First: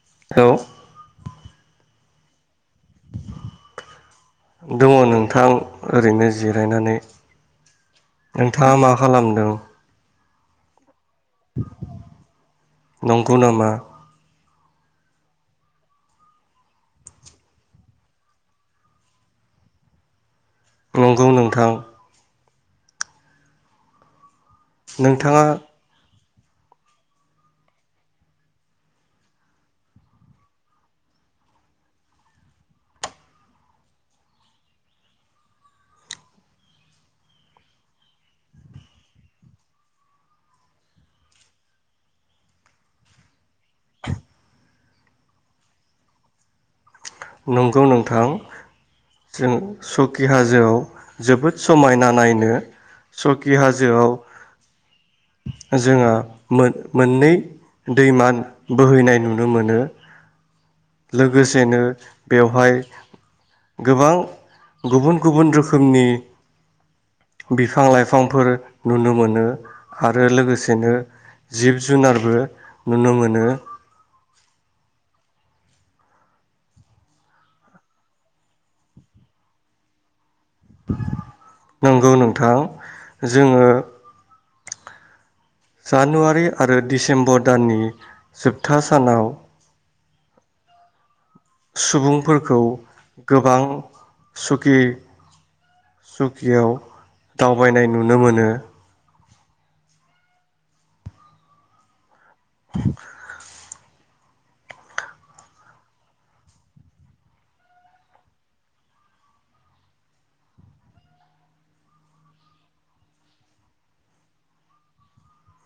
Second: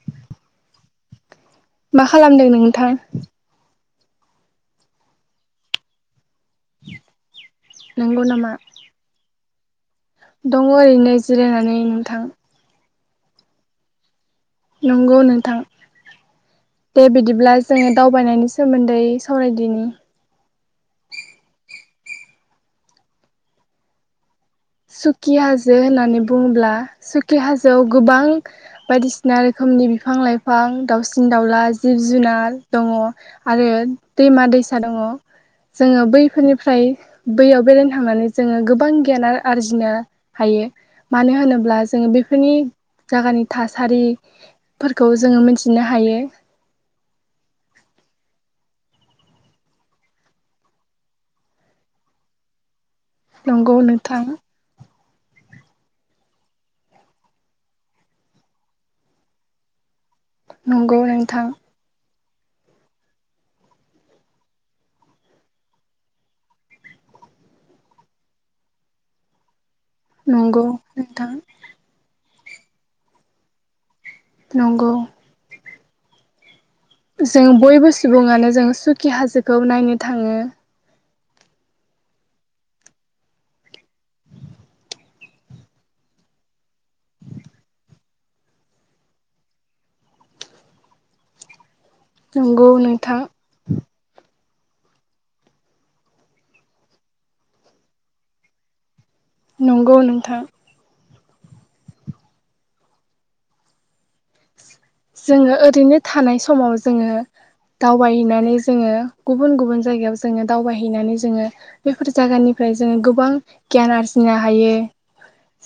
[unintelligible] मा खालामदों नोङोथां? दङ नोंथां ओरैनो। जिरायनानै, नंगौ नामा नोंथाङा मा खालामदों? दङ ओरैनो जिरायनानै नोंथां। नंगौ नामा? नंगौ नोंथां। दे बिदिब्ला जोङो दावबायनायनि सोमोन्दै सावरायदिनि। नंगौ नोंथां। सुखि नोंथाङा हाजो होननानै बुङोब्ला सुखि हाजोआव गोबां बायदिसिना रोखोमनि बिफां लाइफां, दाउसिन दाउला, जिब जुनार दङ आरो दैमा दैसा दङ जोङो बैफोरनिफ्राय बैयाव बेरायनो थांनानै जोङो गोबां गियान आर्जिनो हायो मानो होनोब्ला जोङो बेफोरनि जागानि थासारि फोरखौ जोङो मिन्थिनो हायो। नंगौ नोंथां। जों सखि हाजोआव जोबोद समायना नायनो नंगौ नोंथां। जोङो मोन-मोननै दैमा बोहैनाय नुनो मोनो। नंगौ नोंथां लोगोसेनो बेवहाय गोबां गुबुन गुबुन रोखोमनि बिफां लाइफांफोर नुनो मोनो। आरो नंगौ लोगोसेनो नोंथां जिब जुनारबो नुनो मोनो। नंगौ। जों बयबो सुबुङानो जों सुखि हाजोखौ नायनो थाङो। नंगौ नोंथां। जोङो जानुवारि आरो डिसेम्बर दाननि जोबथा सानाव सुबुंफोरखौ नंगौ नोंथां गोबां सुखि सुखियाव दावबायनाय नुनो मोनो। नंगौ नोंथां। [unintelligible] जोङो ओरैनो थानाय समाव जोङो दावबायहैनानै जोङो गुबुन गुबुन जायगायाव जोङो दावबायहैनानै जोङो बेफोर जायगानिफ्राय जोङो गोबां गियान आर्जिनो हायो।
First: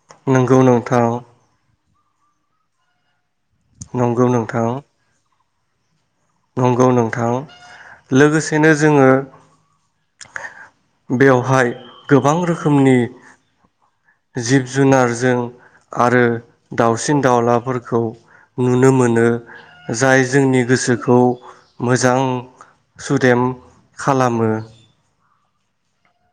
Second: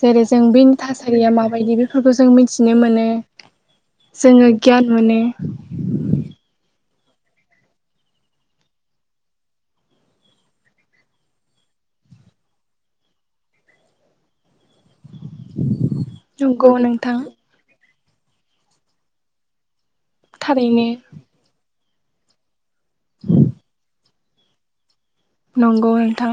जेरै जों नंगौ बेनि नोंथां थासारिया माबायदि बे फोरखौ जों मिथिनो मोनो। नंगौ जोङो नोंथां गियान मोनो। नोंगौ नोंथां। लोगोसेनो जोङो बेयावहाय गोबां रोखोमनि जिब जुनारजों आरो नंगौ नोंथां दाउसिन दाउलाफोरखौ नुनो मोनो। जाय जोंनि थारैनो गोसो खौ मोजां सुदेम खालामो। नंगौ नोंथां।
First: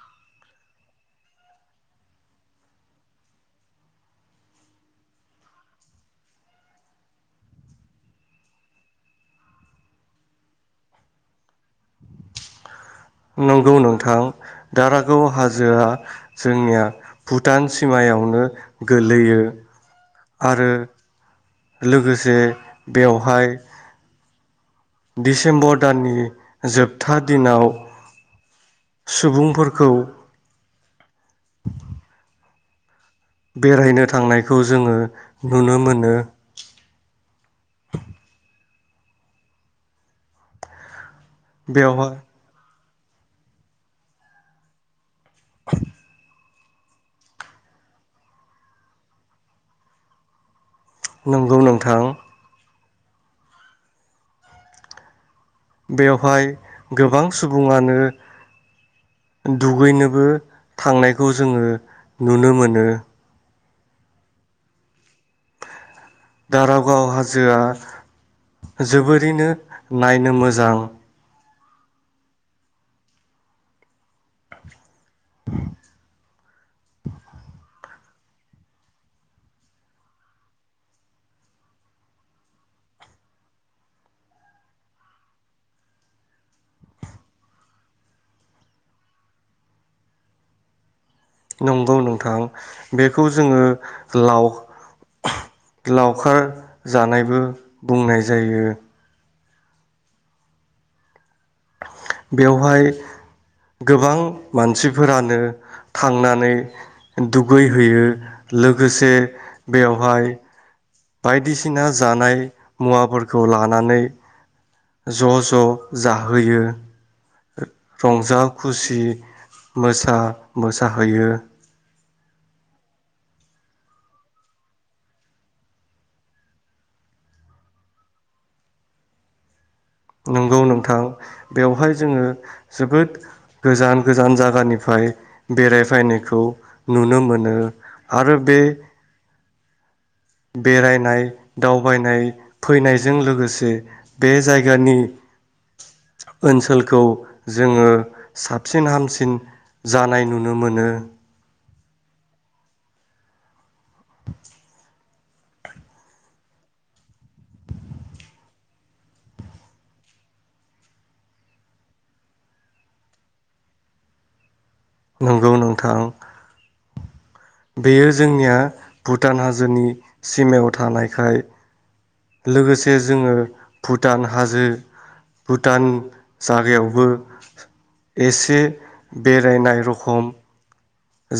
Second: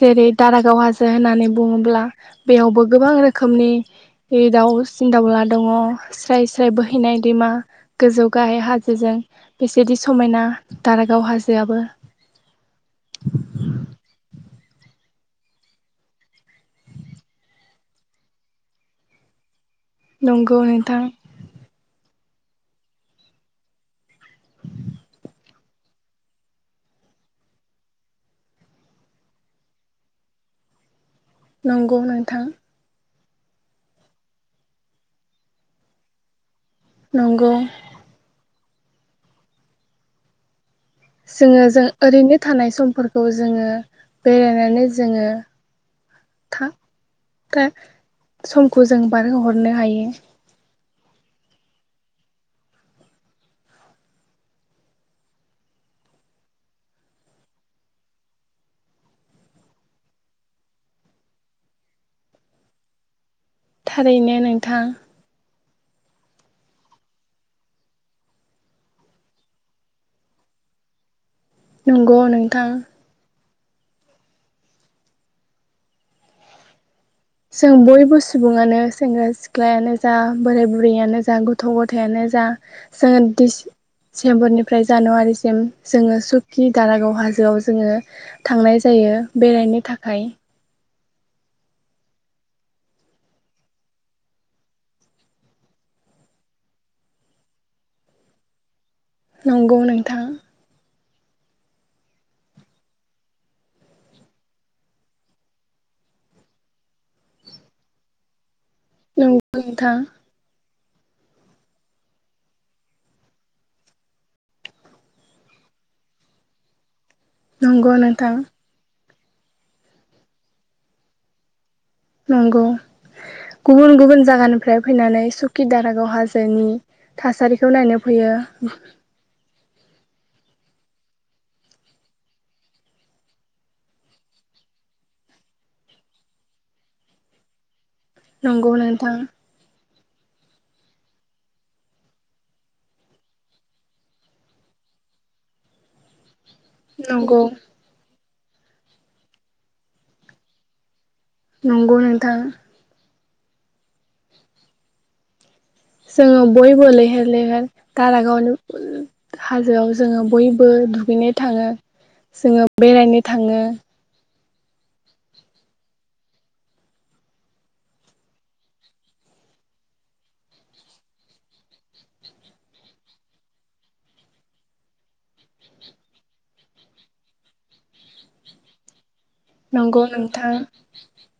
जेरै दारागाव हाजो होननानै बुङोब्ला बेयावबो गोबां रोखोमनि दाउसिन दाउला दङ। स्राय स्राय बोहैनाय दैमा गोजौ गाहाय हाजोजों बेसेदि समायना दारागाव हाजोआबो। नंगौ नोंथां। दारागाव हाजोआ जोंनिया भुटान सिमायावनो गोलैयो। नंगौ नोंथां। जे बेवहाय दिसेम्बर दाननि जोबथा दिनाव सुबुंफोरखौ नंगौ नोंथां बेरायनो थांनायखौ जोङो नुनो मोनो। नंगौ। जोङो जों बेवहाय ओरैनो थानाय सम फोरखौ जोङो बेरायनानै जोङो [inaudible] था ता समखौ जों बारहोहरनो हायो। नंगौ नोंथां। बेवहाय गोबां सुबुङानो दुगैनोबो थांनायखौ जोङो नुनो मोनो। थारैनो नोंथां। दारागाव हाजोआ जोबोरैनो नायनो मोजां नंगौ नोंथां। [inaudible] जों बयबो सुबुङानो सेंग्रा सिख्लायानो जा बोराय बुरैयानो जा गथ' गथायानो जा जोङो डिसेम्बरनिफ्राय जानुवारिसिम जोङो सुकि दारागाव हाजोआव जोङो थांनाय जायो बेरायनो थाखाय। नंगौ नोंथां बेखौ जोङो लाव लावखार जानायबो बुंनाय जायो। नंगौ नोंथां। बेवहाय गोबां मानसिफोरानो थांनानै दुगैहैयो। लोगोसे नंगौ नोंथां बेवहाय बायदिसिना जानाय मुवाफोरखौ लानानै ज ज जाहैयो। नंगौ नोंथां रंजा खुसि मोसा मोसाहैयो। नंगौ गुबुन गुबुन जागानिफ्राय फैनानै सुकि दारागाव हाजोनि थासारिखौ नायनो फैयो। नंगौ नोंथां बेवहाय जोङो जोबोद गोजान गोजान जागानिफ्राय बेरायफैनायखौ नुनो मोनो। आरो बे नंगौ नोंथां। बेरायनाय दावबायनाय फैनायजों लोगोसे बे जायगानि ओनसोलखौ नंगौ जोङो साबसिन हामसिन जानाय नुनो मोनो। नंगौ नोंथां। जोङो बयबो लैहोर लैहोर दारागावनि हाजोआव जोङो बयबो दुगैनो थाङो जोङो बेरायनो थाङो। नंगौ नोंथां। बेयो जोंनिया भुटान हाजोनि सिमायाव थानायखाय लोगोसे जोङो भुटान हाजो भुटान जागायावबो एसे बेरायनाय नंगौ रखम नोंथां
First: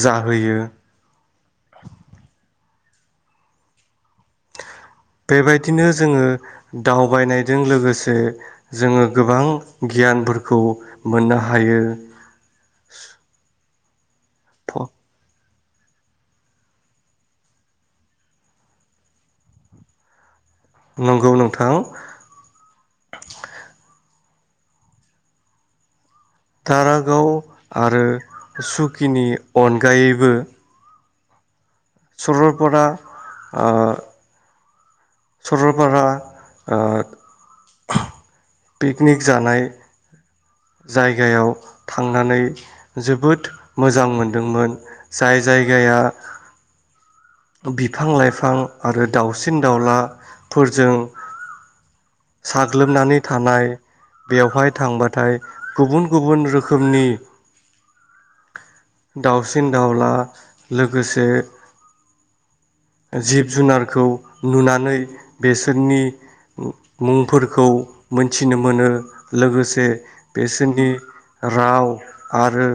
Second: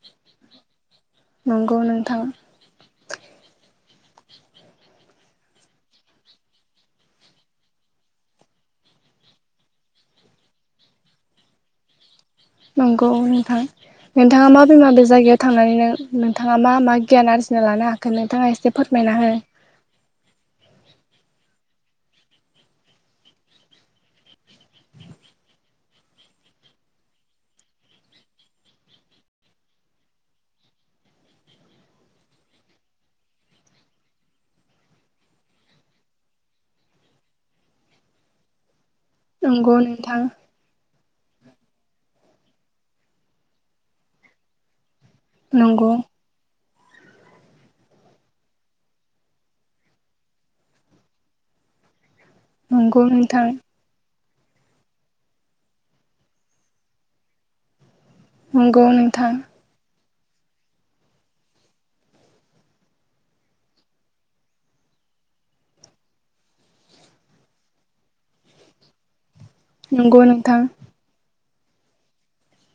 जा। होयो। नंगौ नोंथां। बेबायदिनो जोङो दावबायनायजों लोगोसे जोङो गोबां गियानफोरखौ मोननो हायो। नंगौ नोंथां नोंथाङा माबे माबे जायगायाव थांनानै नों नोंथाङा मा मा गियान आरजिना लानो हाखो नोंथाङा एसे फोरमायना हो। नंगौ नोंथां। दारागाव आरो सुकिनि अनगायैबो सरलफारा ओ। सरलपारा ओ। पिकनिक जानाय। नंगौ नोंथां जायगायाव थांनानै जोबोद मोजां मोनदोंमोन। जाय नंगौ जायगाया। बिफां लाइफां आरो दाउसिन दाउलाफोरजों नंगौ साग्लोबनानै नोंथां थानाय। बेवहाय थांबाथाय गुबुन गुबुन रोखोमनि। नंगौ नोंथां। दाउसिन दाउला लोगोसे जिब जुनारखौ नुनानै बेसोरनि मु मुंफोरखौ मोनथिनो मोनो। लोगोसे नंगौ नोंथां बेसोरनि राव आरो।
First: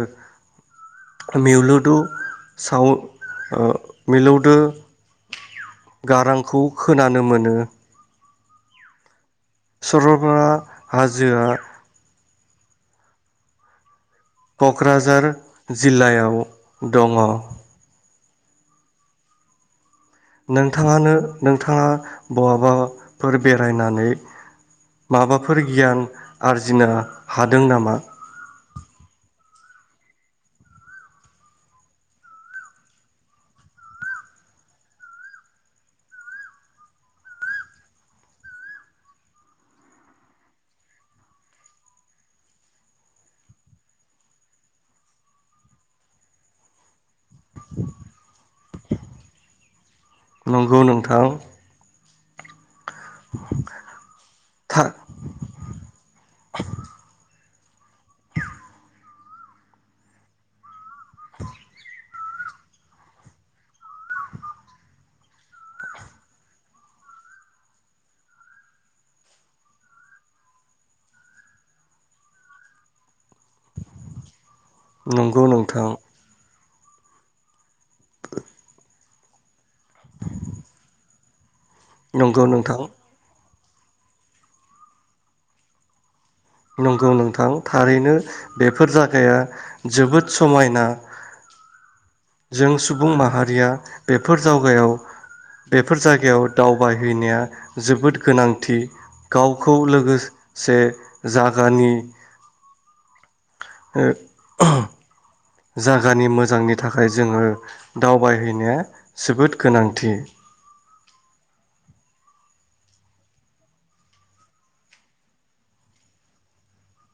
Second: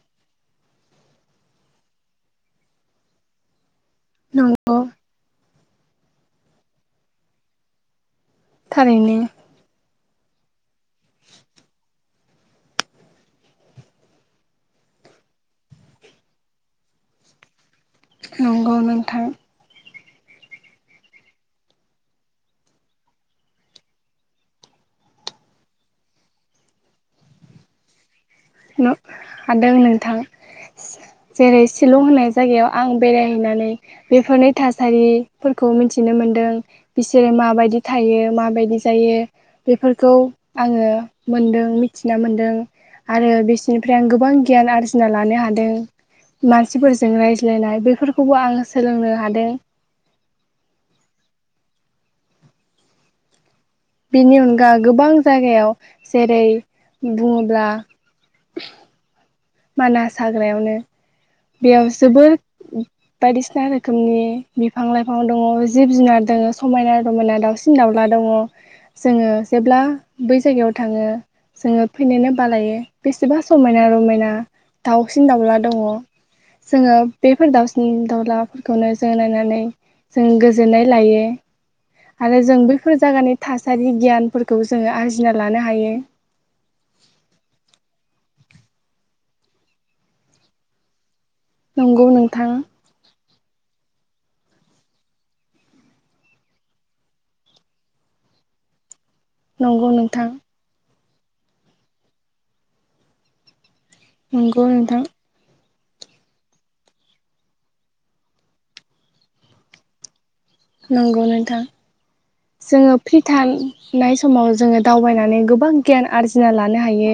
मिउलुदु साउ ओ मिलौदो। नंगौ गारांखौ खोनानो मोनो। थारैनो। सरलपारा हाजोआ क'क्राझार जिल्लायाव दङ। नंगौ नोंथां। नोंथाङानो नोंथाङा बहाबा फोर बेरायनानै माबाफोर गियान आरजिनो हादों नामा? न हादों नोंथां जेरै शिलं होननाय जायगायाव आं बेरायहैनानै बेफोरनि थासारिफोरखौ मिथिनो मोनदों बिसोरो माबायदि थायो माबायदि जायो बेफोरखौ आङो मोनदों मिथिना मोनदों। आरो बिसोरनिफ्राय आं गोबां गियान आरजिना लानो हादों मानसिफोरजों रायज लायनाय बेफोरखौबो आङो सोलोंनो हादों। नंगौ नोंथां बेनि अनगा था गोबां जायगायाव जेरै बुङोब्ला [unintelligible] मानास हाग्रायावनो बेयाव जोबोर बायदिसिना रोखोमनि बिफां लाइफां दङ जिब जुनार दङ समायना रमायना दाउसिन दाउला दङ जोङो जेब्ला बै जायगायाव थाङो जोङो फैनोनो बालायो बेसेबा समायना रमायना। दाउसिन नंगौ दाउला दङ। नोंथां जोङो बेफोर दाउसिन दाउलाफोरखौनो जोङो नायनानै जों गोजोननाय लायो। आरो नंगौ जों नोंथां बैफोर जागानि थासारि गियानफोरखौ जोङो आरजिना लानो हायो। नंगौ नोंथां। थारैनो बेफोर जागाया जोबोद समायना नंगौ नोंथां जों सुबुं माहा रिया बेफोर जावगायाव बेफोर जायगायाव दावबायहैनाया जोबोद गोनांथि। गावखौ नंगौ लोगो नोंथां से जागानि ओ नंगौ नोंथां। जागानि मोजांनि थाखाय जोङो दावबायहैनाया जोबोद गोनांथि। नंगौ नोंथां जोङो फ्रि थानायनाय समाव जोङो दावबायनानै गोबां गियान आरजिना लानो हायो।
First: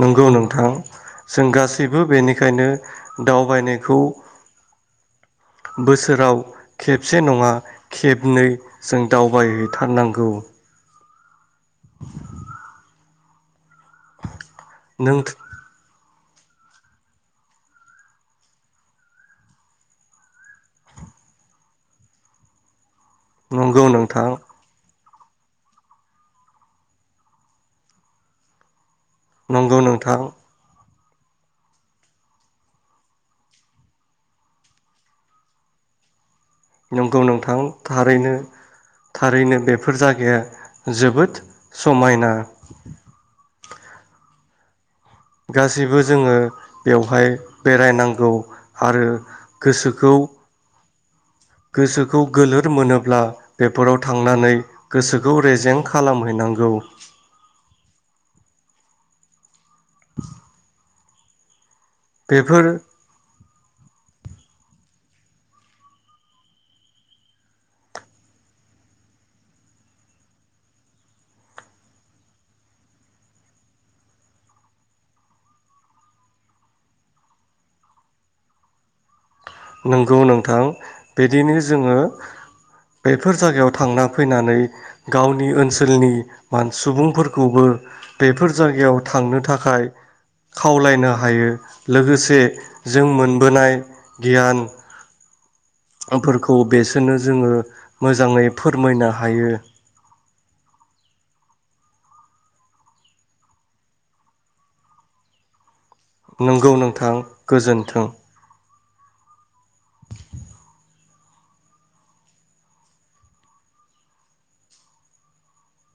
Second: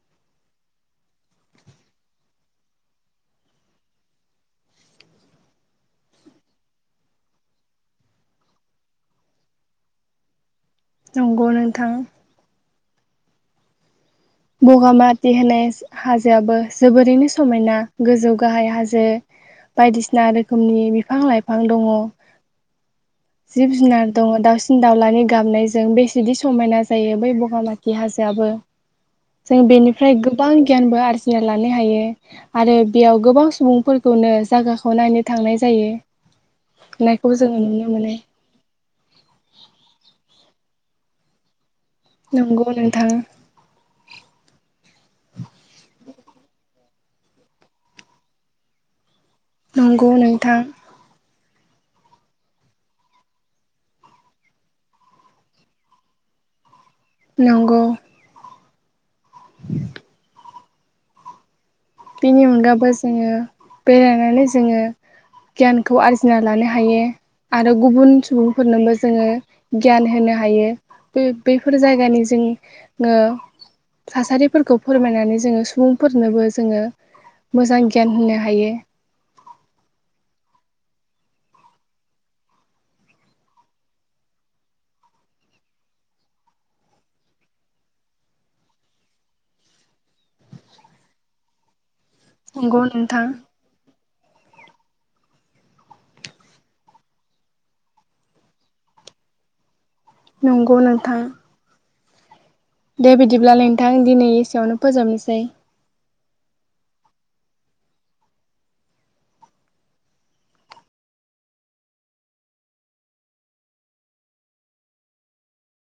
नंगौ नोंथां जों गासैबो बेनिखायनो दावबायनायखौ बोसोराव खेबसे नङा खेबनै जों दावबायहैथारनांगौ। नंगौ नोंथां नों बगामाथि होनाय हाजोआबो जोबोरैनो समायना, गोजौ गाहाय हाजो बायदिसिना रोखोमनि बिफां लाइफां दङ। जिब नंगौ जुनार नोंथां दङ, दाउसिन दाउलानि गाबनायजों बेसेदि समायना जायो बै बगामाथि हाजोआबो जों नंगौ बेनिफ्राय नोंथां गोबां गियानबो आर जिना लानो हायो आरो बेयाव गोबां सुबुंफोरखौनो जागाखौ नायनो थांनाय जायो। नंगौ नायखौ नोंथां जोङो नुनो मोनो थारैनो थारैनो बेफोर जागाया जोबोद समायना नंगौ नोंथां गासैबो जोङो बेवहाय बेरायनांगौ आरो नंगौ गोसोखौ नोंथां गोसोखौ गोलोर मोनोब्ला बेफोराव थांनानै गोसोखौ रेजें खालामहैनांगौ। नंगौ। [inaudible] बेनि बेफोर अनगाबो जोङो बेरायनानै जोङो गियानखौ आरजिना लानो हायो आरो गुबुन सुबुंफोरनोबो जोङो गियान होनो हायो। बे बैफोर जायगानि जों ओ थासारिफोरखौ फोरमायनानै जोङो सुबुंफोरनोबो जोङो मोजां गियान होनो हायो। नोंगौ नोंथां बिदिनो जोङो बेफोर जायगायाव थांना फैनानै गावनि ओनसोलनि मान सुबुंफोरखौबो बेफोर जायगायाव थांनो थाखाय खावलायनो हायो। लोगोसे नंगौ जों नोंथां मोनबोनाय गियान फोरखौ बेसोरनो जोङो मोजाङै फोरमायनो हायो। नंगौ नोंथां। दे बिदिब्लालाय नोंथां दिनै एसेयावनो फोजोबनोसै नंगौ नोंथां गोजोनथों।